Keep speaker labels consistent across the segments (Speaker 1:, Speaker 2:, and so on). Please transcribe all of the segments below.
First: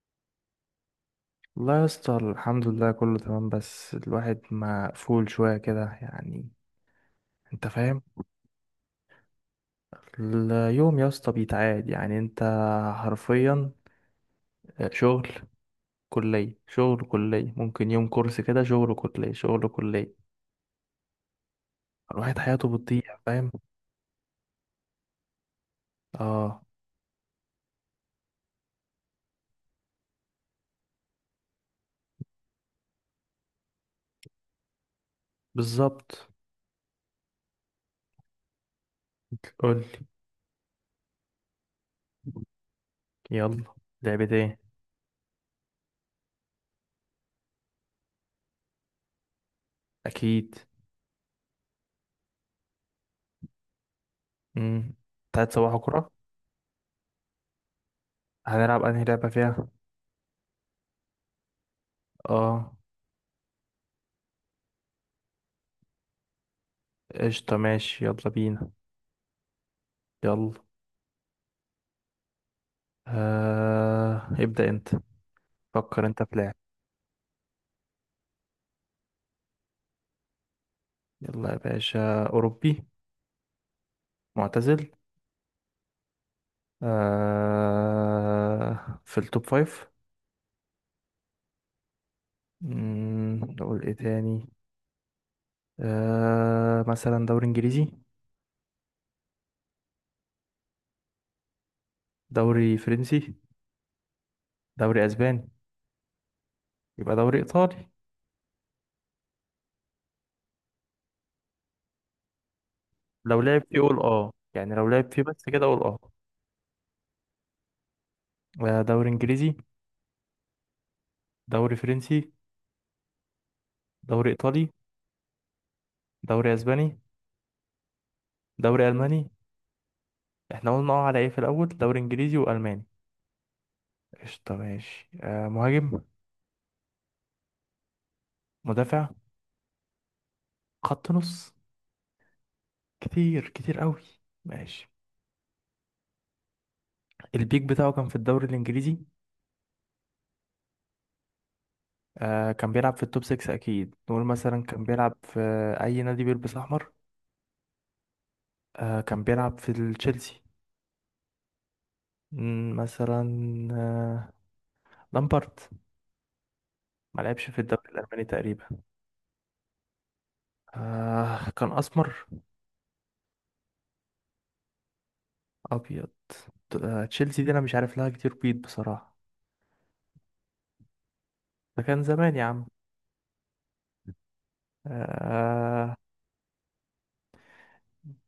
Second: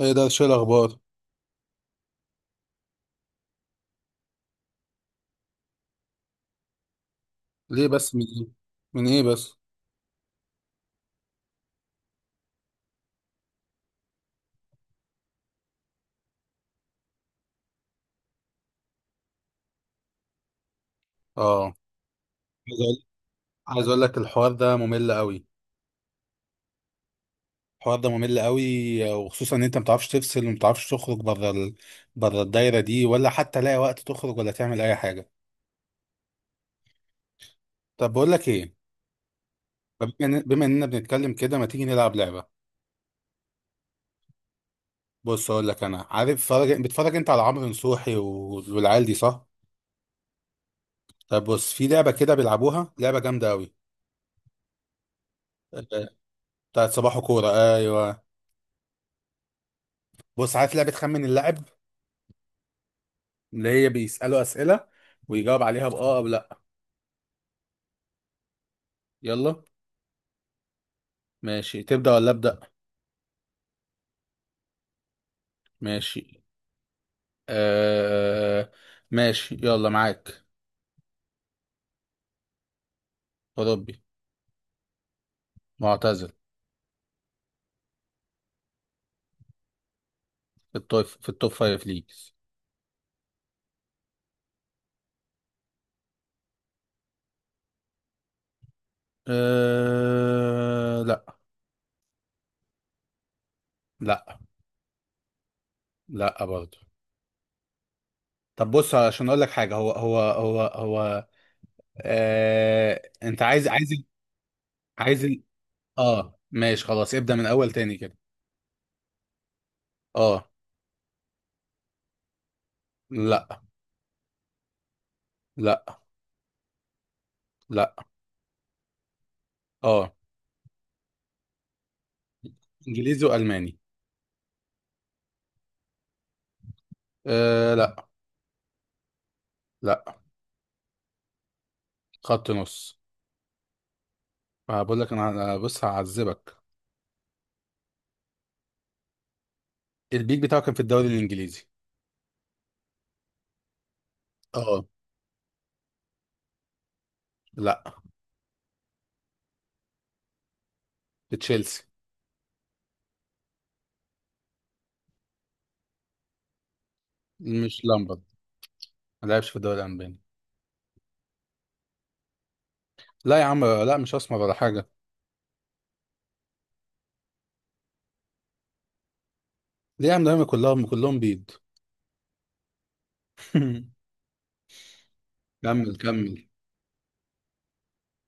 Speaker 1: ايه ده؟ شو الاخبار؟
Speaker 2: والله يا اسطى، الحمد لله كله تمام. بس الواحد مقفول شوية كده يعني. انت
Speaker 1: ليه
Speaker 2: فاهم؟
Speaker 1: بس من ايه؟ من ايه بس؟
Speaker 2: اليوم يا اسطى بيتعاد يعني انت حرفيا. شغل كلية شغل كلية، ممكن يوم كورس كده شغل كلية شغل كلية.
Speaker 1: اه.
Speaker 2: الواحد حياته
Speaker 1: عايز اقول
Speaker 2: بتضيع، فاهم؟
Speaker 1: عايز اقول لك الحوار ده ممل قوي.
Speaker 2: اه،
Speaker 1: الحوار ده ممل قوي، وخصوصا ان انت ما بتعرفش تفصل وما بتعرفش تخرج بره بره الدايره دي، ولا حتى لاقي وقت تخرج ولا تعمل اي حاجه.
Speaker 2: بالظبط.
Speaker 1: طب بقول لك ايه؟
Speaker 2: قولي.
Speaker 1: بما اننا بنتكلم كده، ما تيجي نلعب لعبه؟
Speaker 2: يلا. لعبة ايه؟
Speaker 1: بص اقول لك، انا عارف بتفرج انت على عمرو نصوحي والعيال دي، صح؟
Speaker 2: اكيد.
Speaker 1: طب بص، في لعبه كده بيلعبوها، لعبه جامده قوي.
Speaker 2: امم تعاد صباح
Speaker 1: آه،
Speaker 2: كرة.
Speaker 1: بتاعت صباحو كوره. ايوه.
Speaker 2: هنلعب انهي لعبة فيها؟
Speaker 1: بص، عارف لعبه خمن اللاعب؟
Speaker 2: اه
Speaker 1: اللي هي بيسألوا أسئلة ويجاوب عليها بآه أو لأ.
Speaker 2: قشطة ماشي يلا بينا.
Speaker 1: يلا.
Speaker 2: يلا.
Speaker 1: ماشي، تبدأ ولا أبدأ؟
Speaker 2: ابدأ انت. فكر انت في
Speaker 1: ماشي،
Speaker 2: لاعب.
Speaker 1: آه... ماشي يلا معاك.
Speaker 2: يلا يا باشا. اوروبي.
Speaker 1: أوروبي.
Speaker 2: معتزل.
Speaker 1: معتزل.
Speaker 2: آه في التوب فايف.
Speaker 1: في التوب فايف ليجز.
Speaker 2: نقول ايه تاني. آه مثلا دوري انجليزي؟
Speaker 1: لأ.
Speaker 2: دوري فرنسي؟
Speaker 1: لأ.
Speaker 2: دوري اسباني؟
Speaker 1: لأ برضه.
Speaker 2: يبقى دوري ايطالي.
Speaker 1: طب بص، عشان أقول لك حاجة، هو.
Speaker 2: لو
Speaker 1: أنت
Speaker 2: لعب
Speaker 1: عايز
Speaker 2: فيه
Speaker 1: عايز
Speaker 2: قول اه، يعني لو لعب فيه
Speaker 1: عايز ال...
Speaker 2: بس كده قول اه.
Speaker 1: آه ماشي، خلاص ابدأ من أول تاني كده.
Speaker 2: آه، دوري انجليزي.
Speaker 1: آه.
Speaker 2: دوري فرنسي؟
Speaker 1: لأ.
Speaker 2: دوري ايطالي؟
Speaker 1: لأ.
Speaker 2: دوري اسباني؟
Speaker 1: لأ
Speaker 2: دوري الماني؟
Speaker 1: آه.
Speaker 2: احنا قلنا اه على ايه في الاول؟ دوري انجليزي والماني.
Speaker 1: إنجليزي وألماني.
Speaker 2: قشطة ماشي. آه مهاجم؟
Speaker 1: آه. لأ.
Speaker 2: مدافع؟
Speaker 1: لا.
Speaker 2: خط نص.
Speaker 1: خط نص.
Speaker 2: كتير كتير قوي.
Speaker 1: آه،
Speaker 2: ماشي.
Speaker 1: بقول لك أنا بص هعذبك.
Speaker 2: البيك بتاعه كان في الدوري الانجليزي.
Speaker 1: البيك بتاعه كان في الدوري الانجليزي.
Speaker 2: آه كان بيلعب في التوب 6 اكيد. نقول مثلا كان
Speaker 1: اه.
Speaker 2: بيلعب في اي نادي بيلبس احمر؟
Speaker 1: لا.
Speaker 2: آه كان بيلعب في التشيلسي.
Speaker 1: في تشيلسي.
Speaker 2: مم، مثلا. آه لامبارد. ما لعبش في
Speaker 1: مش
Speaker 2: الدوري
Speaker 1: لامبرد.
Speaker 2: الالماني تقريبا.
Speaker 1: ما لعبش في الدوري الالماني.
Speaker 2: آه كان اسمر؟
Speaker 1: لا يا عم، لا، مش اسمر ولا حاجه.
Speaker 2: ابيض. تشيلسي دي انا مش عارف لها كتير، بيض بصراحة.
Speaker 1: ليه يا عم؟ دايما كلهم كلهم بيض.
Speaker 2: ده كان زمان يا عم. آه.
Speaker 1: كمل كمل.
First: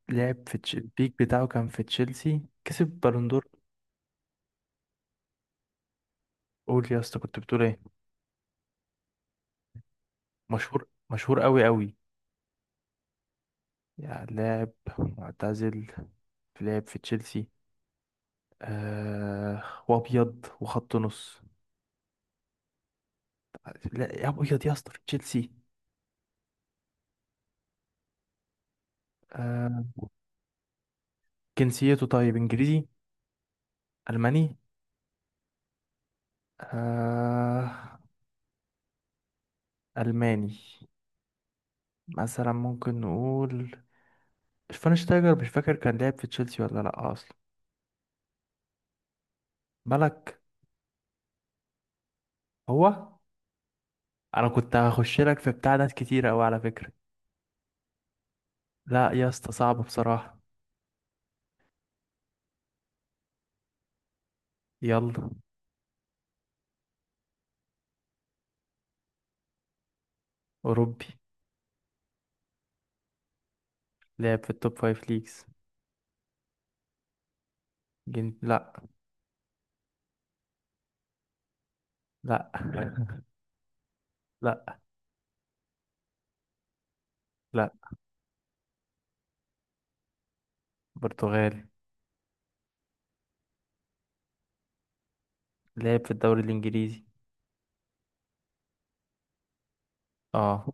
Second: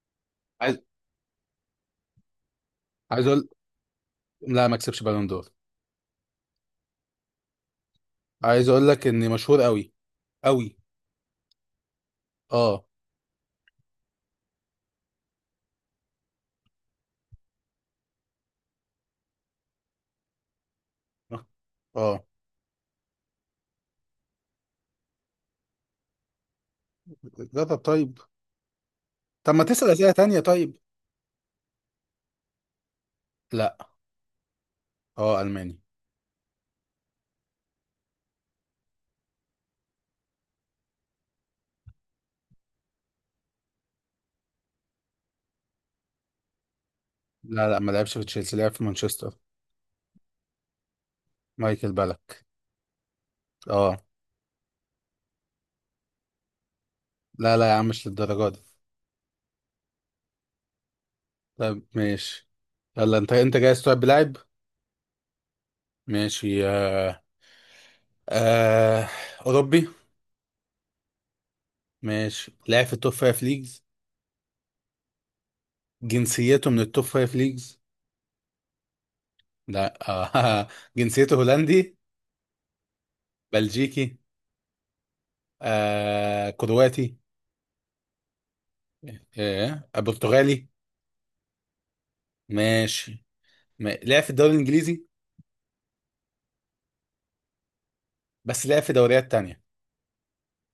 Speaker 2: لعب في
Speaker 1: عايز
Speaker 2: البيك بتاعه كان في تشيلسي، كسب
Speaker 1: عايز
Speaker 2: بالون دور.
Speaker 1: اقول، لا ما كسبش بالون دور.
Speaker 2: قول يا اسطى كنت بتقول ايه.
Speaker 1: عايز اقول لك اني مشهور قوي قوي.
Speaker 2: مشهور مشهور قوي قوي.
Speaker 1: اه.
Speaker 2: يعني لاعب معتزل في لعب في تشيلسي. آه. وابيض وخط نص.
Speaker 1: اه.
Speaker 2: لا يا، ابيض يا اسطى في تشيلسي.
Speaker 1: جرب طيب. طب ما
Speaker 2: آه.
Speaker 1: تسال اسئله تانية طيب؟
Speaker 2: جنسيته طيب انجليزي؟
Speaker 1: لا.
Speaker 2: الماني؟
Speaker 1: اه، الماني.
Speaker 2: آه الماني. مثلا ممكن نقول شفاينشتايجر. مش فاكر كان لعب في تشيلسي ولا لا اصلا.
Speaker 1: لا لا، ما لعبش في تشيلسي، لعب في مانشستر.
Speaker 2: بالك.
Speaker 1: مايكل بالك.
Speaker 2: هو.
Speaker 1: اه.
Speaker 2: انا كنت هخش لك في بتاع ناس كتير قوي على فكرة.
Speaker 1: لا لا يا عم، مش للدرجة دي.
Speaker 2: لا يا اسطى صعب بصراحة.
Speaker 1: طيب ماشي، يلا انت جاهز تلعب بلاعب؟
Speaker 2: يلا.
Speaker 1: ماشي. آه. اوروبي.
Speaker 2: اوروبي.
Speaker 1: ماشي، لاعب في التوب فايف ليجز.
Speaker 2: لعب في التوب فايف ليجز.
Speaker 1: جنسيته من التوب فايف ليجز؟
Speaker 2: لا.
Speaker 1: لا. جنسيته هولندي.
Speaker 2: لا.
Speaker 1: بلجيكي.
Speaker 2: لا. لا.
Speaker 1: كرواتي.
Speaker 2: لا.
Speaker 1: برتغالي.
Speaker 2: برتغالي.
Speaker 1: ماشي، لعب في الدوري الانجليزي،
Speaker 2: لعب في الدوري الإنجليزي.
Speaker 1: بس لعب في دوريات تانية.
Speaker 2: اه.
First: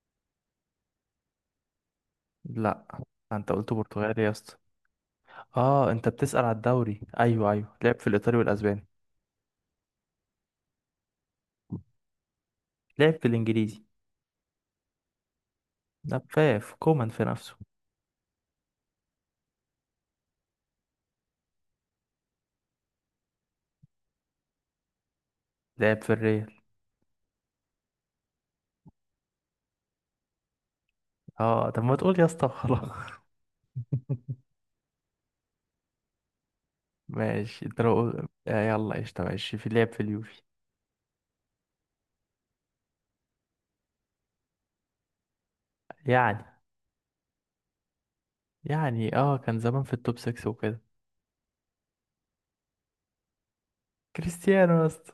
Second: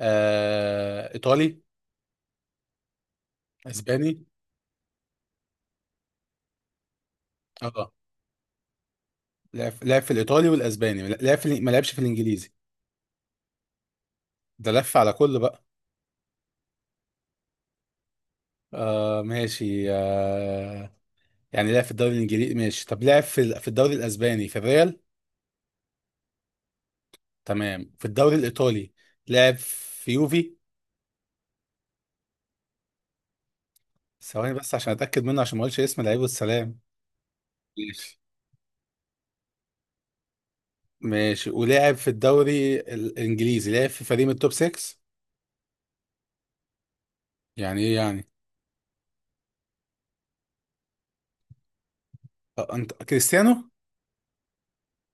Speaker 1: ايطالي.
Speaker 2: لا. آه، انت قلت برتغالي
Speaker 1: اسباني.
Speaker 2: يا اسطى. اه، انت بتسأل على الدوري؟ ايوه ايوه
Speaker 1: اه،
Speaker 2: لعب في الإيطالي والأسباني.
Speaker 1: لعب في الايطالي والاسباني. لعب في ما لعبش في الانجليزي.
Speaker 2: لعب في الإنجليزي.
Speaker 1: ده لف على كل بقى.
Speaker 2: نفاف كومان في نفسه.
Speaker 1: ماشي، يعني لعب في الدوري الانجليزي، ماشي. طب لعب في الدوري الاسباني، في الريال.
Speaker 2: لعب في الريال.
Speaker 1: تمام، في الدوري الايطالي لعب في يوفي.
Speaker 2: اه طب ما تقول يا اسطى خلاص.
Speaker 1: ثواني بس، عشان اتاكد منه، عشان ما اقولش اسم لعيب والسلام.
Speaker 2: ماشي. انت لو
Speaker 1: ماشي.
Speaker 2: يلا قشطة ماشي في لعب في اليوفي.
Speaker 1: ماشي، ولعب في الدوري الانجليزي لعب في فريق من التوب 6.
Speaker 2: يعني
Speaker 1: يعني ايه يعني؟
Speaker 2: يعني اه كان زمان في التوب 6 وكده.
Speaker 1: انت كريستيانو؟
Speaker 2: كريستيانو يا اسطى.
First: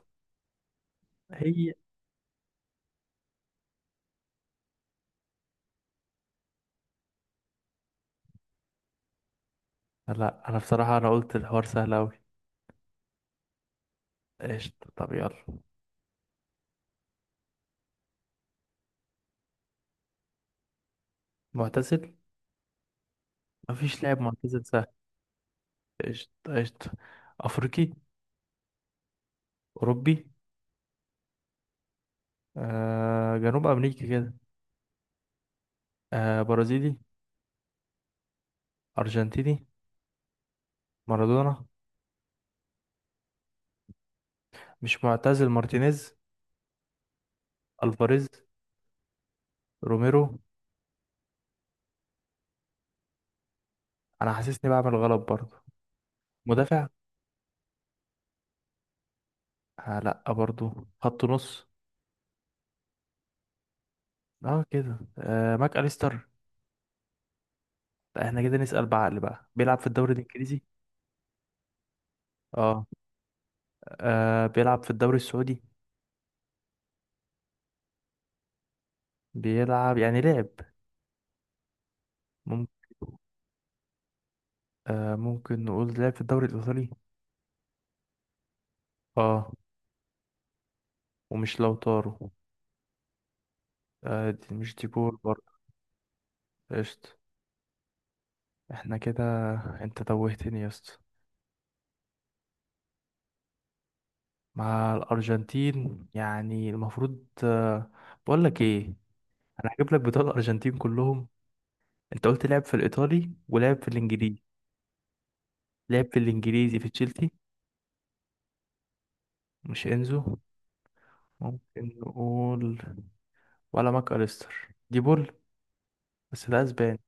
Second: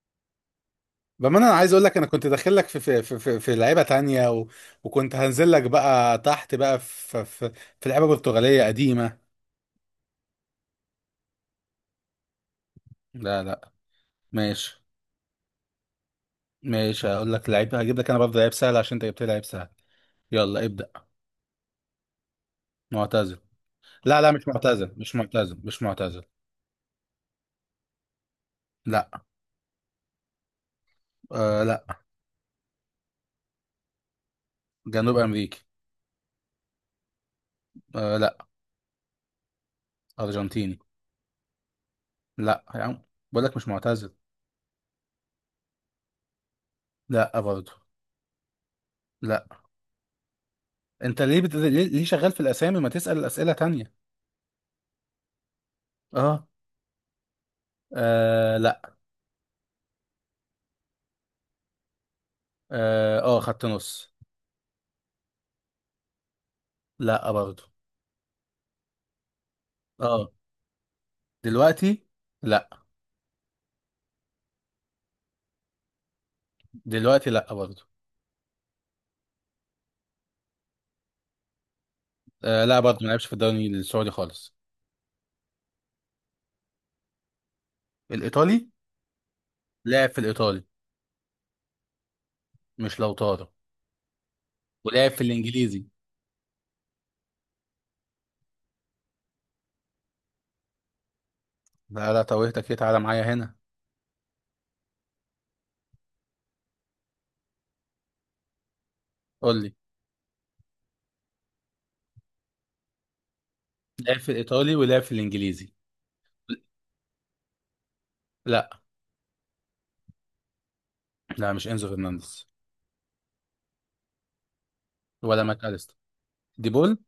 Speaker 1: بما انا
Speaker 2: هي.
Speaker 1: عايز اقول لك، انا كنت داخل لك في, لعيبه تانية، وكنت هنزل لك بقى تحت بقى في لعيبه برتغاليه قديمه.
Speaker 2: لا انا بصراحة انا قلت الحوار سهل اوي.
Speaker 1: لا لا،
Speaker 2: قشطة
Speaker 1: ماشي.
Speaker 2: طب يلا.
Speaker 1: ماشي، هقول لك لعيب، هجيب لك انا برضه لعيب سهل عشان انت جبت لي لعيب سهل. يلا ابدأ.
Speaker 2: معتزل.
Speaker 1: معتزل.
Speaker 2: مفيش لاعب
Speaker 1: لا لا، مش
Speaker 2: معتزل سهل.
Speaker 1: معتزل مش معتزل مش معتزل.
Speaker 2: قشطة قشطة. افريقي.
Speaker 1: لا.
Speaker 2: اوروبي.
Speaker 1: آه لا.
Speaker 2: آه جنوب امريكي كده.
Speaker 1: جنوب امريكي.
Speaker 2: آه برازيلي.
Speaker 1: آه لا.
Speaker 2: ارجنتيني.
Speaker 1: ارجنتيني.
Speaker 2: مارادونا.
Speaker 1: لا يا عم، بقول لك مش معتزل.
Speaker 2: مش معتزل مارتينيز.
Speaker 1: لا برضه.
Speaker 2: الفاريز.
Speaker 1: لا.
Speaker 2: روميرو.
Speaker 1: انت ليه بت... ليه ليه شغال في الاسامي؟ ما تسأل اسئلة تانية.
Speaker 2: انا حاسسني بعمل غلط برضه.
Speaker 1: اه.
Speaker 2: مدافع.
Speaker 1: آه لا.
Speaker 2: آه لا برضه. خط نص.
Speaker 1: اه، خط نص.
Speaker 2: اه كده آه ماك اليستر.
Speaker 1: لا برضه.
Speaker 2: لا، احنا كده نسأل بعقل بقى. بيلعب في الدوري
Speaker 1: اه.
Speaker 2: الانجليزي.
Speaker 1: دلوقتي. لا.
Speaker 2: اه. آه بيلعب في الدوري السعودي.
Speaker 1: دلوقتي لا برضه.
Speaker 2: بيلعب، يعني لعب. ممكن.
Speaker 1: لا برضه، ما لعبش في الدوري السعودي خالص.
Speaker 2: آه ممكن نقول لعب في الدوري الإيطالي.
Speaker 1: الايطالي.
Speaker 2: اه.
Speaker 1: لعب في الايطالي.
Speaker 2: ومش لو طارو.
Speaker 1: مش لو طارق.
Speaker 2: آه دي مش
Speaker 1: ولعب
Speaker 2: ديبول
Speaker 1: في
Speaker 2: برضه.
Speaker 1: الانجليزي.
Speaker 2: قشطة. احنا كده. انت توهتني يا اسطى.
Speaker 1: لا لا، توهتك ايه؟ تعالى معايا هنا.
Speaker 2: مع الأرجنتين يعني المفروض. آه بقول لك ايه.
Speaker 1: قول
Speaker 2: انا
Speaker 1: لي.
Speaker 2: هجيب لك بطاقة الأرجنتين كلهم. انت قلت لعب في الإيطالي ولعب في
Speaker 1: لعب في
Speaker 2: الإنجليزي.
Speaker 1: الايطالي ولعب في الانجليزي.
Speaker 2: لعب في الإنجليزي في تشيلسي.
Speaker 1: لا
Speaker 2: مش إنزو.
Speaker 1: لا، مش انزو
Speaker 2: ممكن
Speaker 1: فرنانديز.
Speaker 2: نقول ولا ماكاليستر ديبول.
Speaker 1: ولا ماكاليستر.
Speaker 2: بس ده
Speaker 1: دي بول.
Speaker 2: أسباني.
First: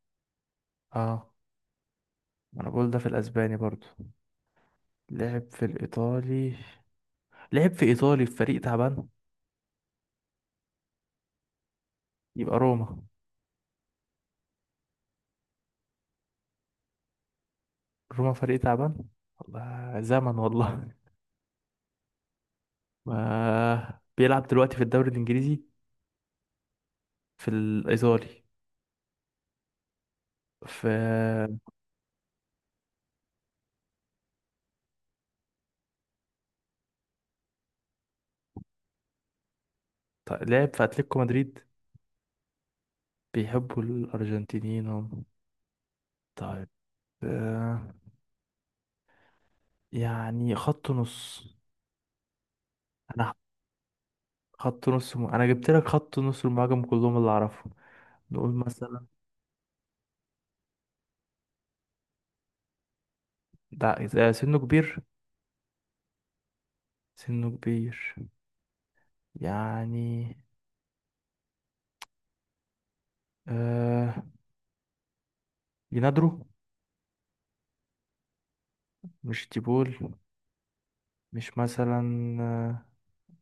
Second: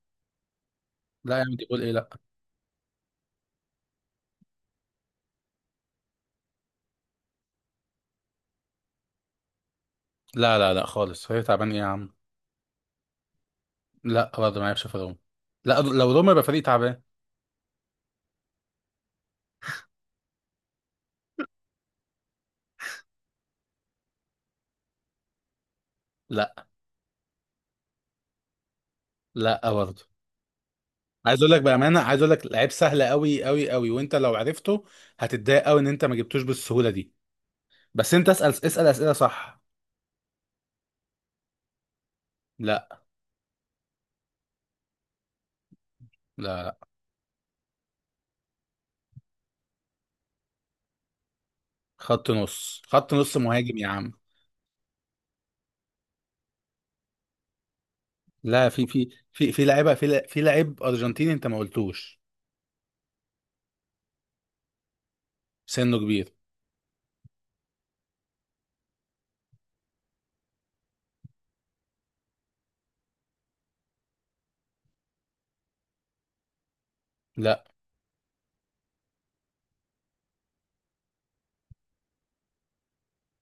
Speaker 2: اه
Speaker 1: لا يا عم، دي بول ايه؟ لا.
Speaker 2: ما انا بقول ده في الاسباني برضو. لعب في الايطالي. لعب في ايطالي في فريق تعبان.
Speaker 1: لا لا لا خالص، هي تعبان ايه يا عم؟
Speaker 2: يبقى روما.
Speaker 1: لا برضه، ما يعرفش في روما. لا، لو روما يبقى فريق تعبان.
Speaker 2: روما فريق تعبان. والله زمن والله. ما بيلعب دلوقتي في الدوري الانجليزي.
Speaker 1: لا.
Speaker 2: في الايطالي.
Speaker 1: لا برضه. عايز اقول
Speaker 2: في.
Speaker 1: لك بامانه، عايز اقول لك لعيب سهل قوي قوي قوي، وانت لو عرفته هتتضايق قوي ان انت ما جبتوش بالسهوله دي. بس انت اسال اسئله صح.
Speaker 2: طيب لعب في اتلتيكو مدريد.
Speaker 1: لا.
Speaker 2: بيحبوا الارجنتينيين هم. طيب.
Speaker 1: لا،
Speaker 2: آه. يعني خط نص.
Speaker 1: خط نص، خط
Speaker 2: انا.
Speaker 1: نص، مهاجم يا عم.
Speaker 2: انا جبت لك خط نص المهاجم كلهم اللي اعرفهم. نقول
Speaker 1: لا، في
Speaker 2: مثلا.
Speaker 1: في في في لعيبه، في لعيب ارجنتيني انت ما قلتوش.
Speaker 2: ده إذا سنه كبير.
Speaker 1: سنه كبير.
Speaker 2: سنه كبير. يعني. آه لينادرو.
Speaker 1: لا.
Speaker 2: مش تيبول. مش مثلا. آه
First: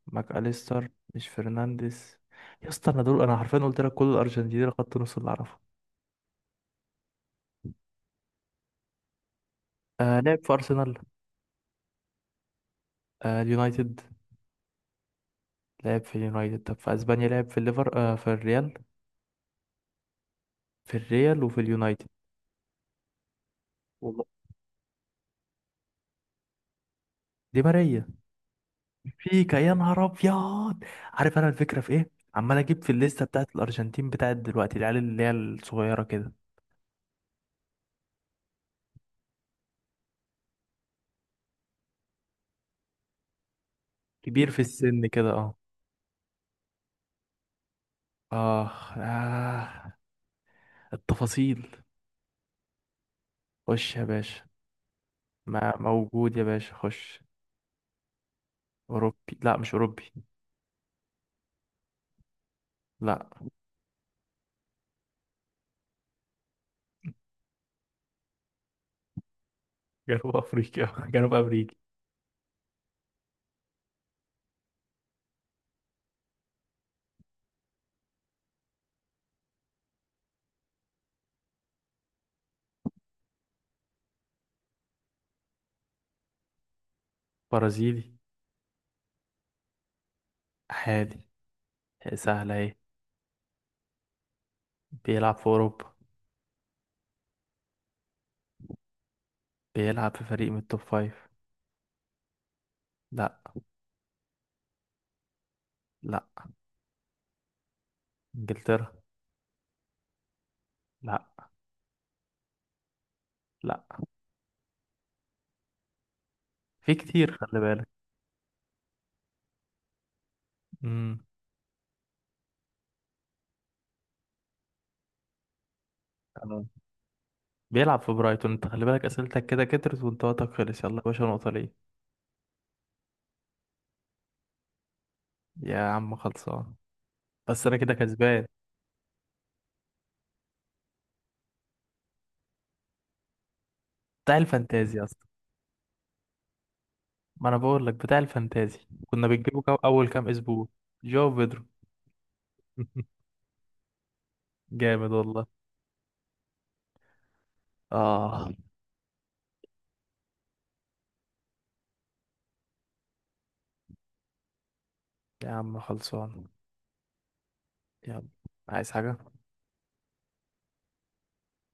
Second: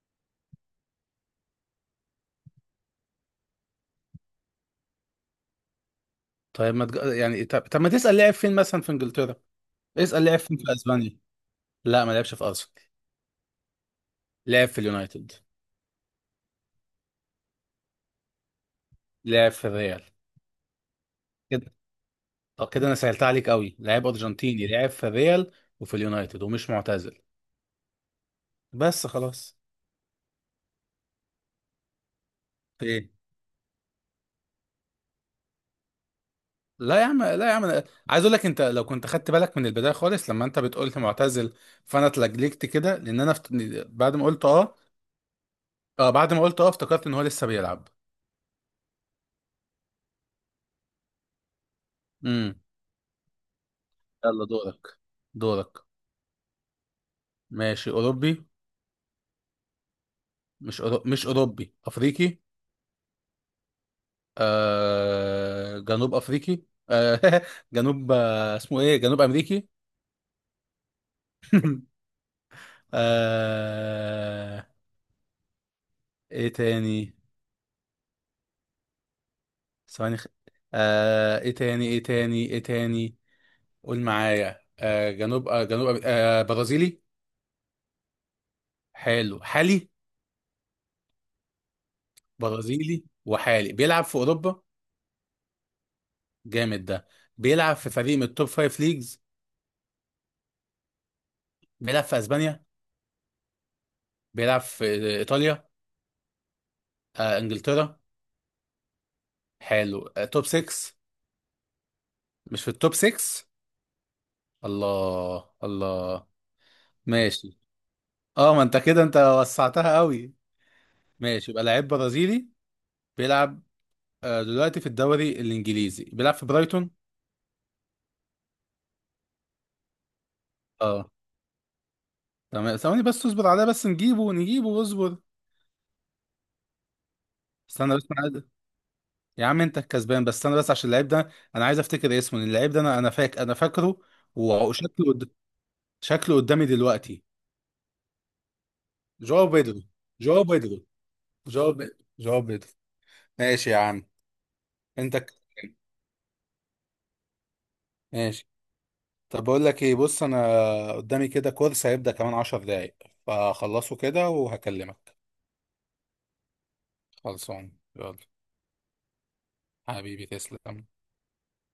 Speaker 2: ماك أليستر. مش فرنانديز. يا اسطى انا دول انا حرفيا قلت لك كل الارجنتين خط نص اللي اعرفه.
Speaker 1: طيب ما تج... يعني، طب ما تسال لعب فين مثلا في انجلترا؟
Speaker 2: آه
Speaker 1: اسال
Speaker 2: لعب
Speaker 1: لعب
Speaker 2: في
Speaker 1: فين في
Speaker 2: ارسنال.
Speaker 1: اسبانيا. لا، ما لعبش في ارسنال.
Speaker 2: آه اليونايتد.
Speaker 1: لعب في اليونايتد.
Speaker 2: لعب في اليونايتد. طب في اسبانيا لعب في الليفر، آه في الريال.
Speaker 1: لعب في الريال.
Speaker 2: في الريال وفي
Speaker 1: كده.
Speaker 2: اليونايتد.
Speaker 1: طب كده انا سهلت عليك قوي، لعيب
Speaker 2: والله.
Speaker 1: ارجنتيني لعب في الريال وفي اليونايتد ومش معتزل.
Speaker 2: دي ماريا.
Speaker 1: بس
Speaker 2: فيكا
Speaker 1: خلاص.
Speaker 2: يا نهار ابيض. عارف انا الفكره في ايه. عمال اجيب في
Speaker 1: ايه.
Speaker 2: الليسته بتاعت الارجنتين بتاعت دلوقتي، العيال اللي هي الصغيره كده.
Speaker 1: لا يا عم، لا يا عم، أنا عايز اقول لك، انت لو كنت خدت بالك من البدايه خالص لما انت بتقول لي معتزل، فانا اتلجلجت كده لان انا. بعد ما قلت
Speaker 2: كبير في
Speaker 1: اه.
Speaker 2: السن كده اه.
Speaker 1: اه، بعد ما قلت اه افتكرت ان هو لسه بيلعب.
Speaker 2: آه, آه. التفاصيل.
Speaker 1: امم.
Speaker 2: خش يا باشا.
Speaker 1: يلا دورك،
Speaker 2: ما
Speaker 1: دورك.
Speaker 2: موجود يا باشا، خش.
Speaker 1: ماشي، اوروبي.
Speaker 2: أوروبي. لا مش أوروبي.
Speaker 1: مش اوروبي، افريقي.
Speaker 2: لا.
Speaker 1: جنوب افريقي. آه... جنوب، اسمه ايه، جنوب امريكي؟
Speaker 2: جنوب أفريقيا. جنوب أمريكي.
Speaker 1: آه... ايه تاني؟ ثواني. ايه تاني ايه تاني ايه تاني؟ قول معايا، جنوب، جنوب أمريكي. برازيلي.
Speaker 2: برازيلي.
Speaker 1: حلو، حالي.
Speaker 2: عادي. سهلة أهي.
Speaker 1: برازيلي وحالي، بيلعب في اوروبا.
Speaker 2: بيلعب في أوروبا.
Speaker 1: جامد ده. بيلعب في فريق من التوب فايف ليجز.
Speaker 2: بيلعب في فريق من التوب فايف.
Speaker 1: بيلعب في اسبانيا.
Speaker 2: لا.
Speaker 1: بيلعب في ايطاليا.
Speaker 2: لا.
Speaker 1: انجلترا.
Speaker 2: إنجلترا.
Speaker 1: حلو، توب 6.
Speaker 2: لا.
Speaker 1: مش في التوب 6؟
Speaker 2: لا.
Speaker 1: الله الله.
Speaker 2: في كتير،
Speaker 1: ماشي.
Speaker 2: خلي بالك.
Speaker 1: اه، ما انت كده انت وسعتها قوي.
Speaker 2: امم
Speaker 1: ماشي، يبقى لعيب برازيلي بيلعب دلوقتي في الدوري الانجليزي، بيلعب في
Speaker 2: تمام.
Speaker 1: برايتون.
Speaker 2: بيلعب في برايتون. انت خلي بالك أسئلتك كده كترت وانت وقتك خلص. يلا يا
Speaker 1: اه
Speaker 2: باشا، نقطة ليه.
Speaker 1: تمام. ثواني بس، اصبر عليه بس، نجيبه نجيبه اصبر.
Speaker 2: يا عم خلصان. بس أنا كده
Speaker 1: استنى بس، أنا.
Speaker 2: كسبان.
Speaker 1: يا عم انت الكسبان، بس استنى بس عشان اللعيب ده. انا عايز افتكر اسمه لأن اللعيب ده، انا فاكره.
Speaker 2: بتاع
Speaker 1: وشكله
Speaker 2: الفانتازيا.
Speaker 1: قد- شكله قدامي دلوقتي.
Speaker 2: ما انا بقول لك بتاع الفانتازي. كنا
Speaker 1: جواو
Speaker 2: بنجيبه
Speaker 1: بيدرو.
Speaker 2: اول كام
Speaker 1: جواو
Speaker 2: اسبوع.
Speaker 1: بيدرو.
Speaker 2: جاو بيدرو.
Speaker 1: جواو بيدرو جواو بيدرو. ماشي يا عم.
Speaker 2: جامد
Speaker 1: انت.
Speaker 2: والله.
Speaker 1: ماشي.
Speaker 2: اه.
Speaker 1: طب بقول لك ايه؟ بص انا قدامي كده، كورس هيبدأ كمان 10 دقايق، فخلصه كده وهكلمك.
Speaker 2: يا عم خلصان.
Speaker 1: خلصان يلا.
Speaker 2: يلا. عايز حاجة؟
Speaker 1: حبيبي تسلم.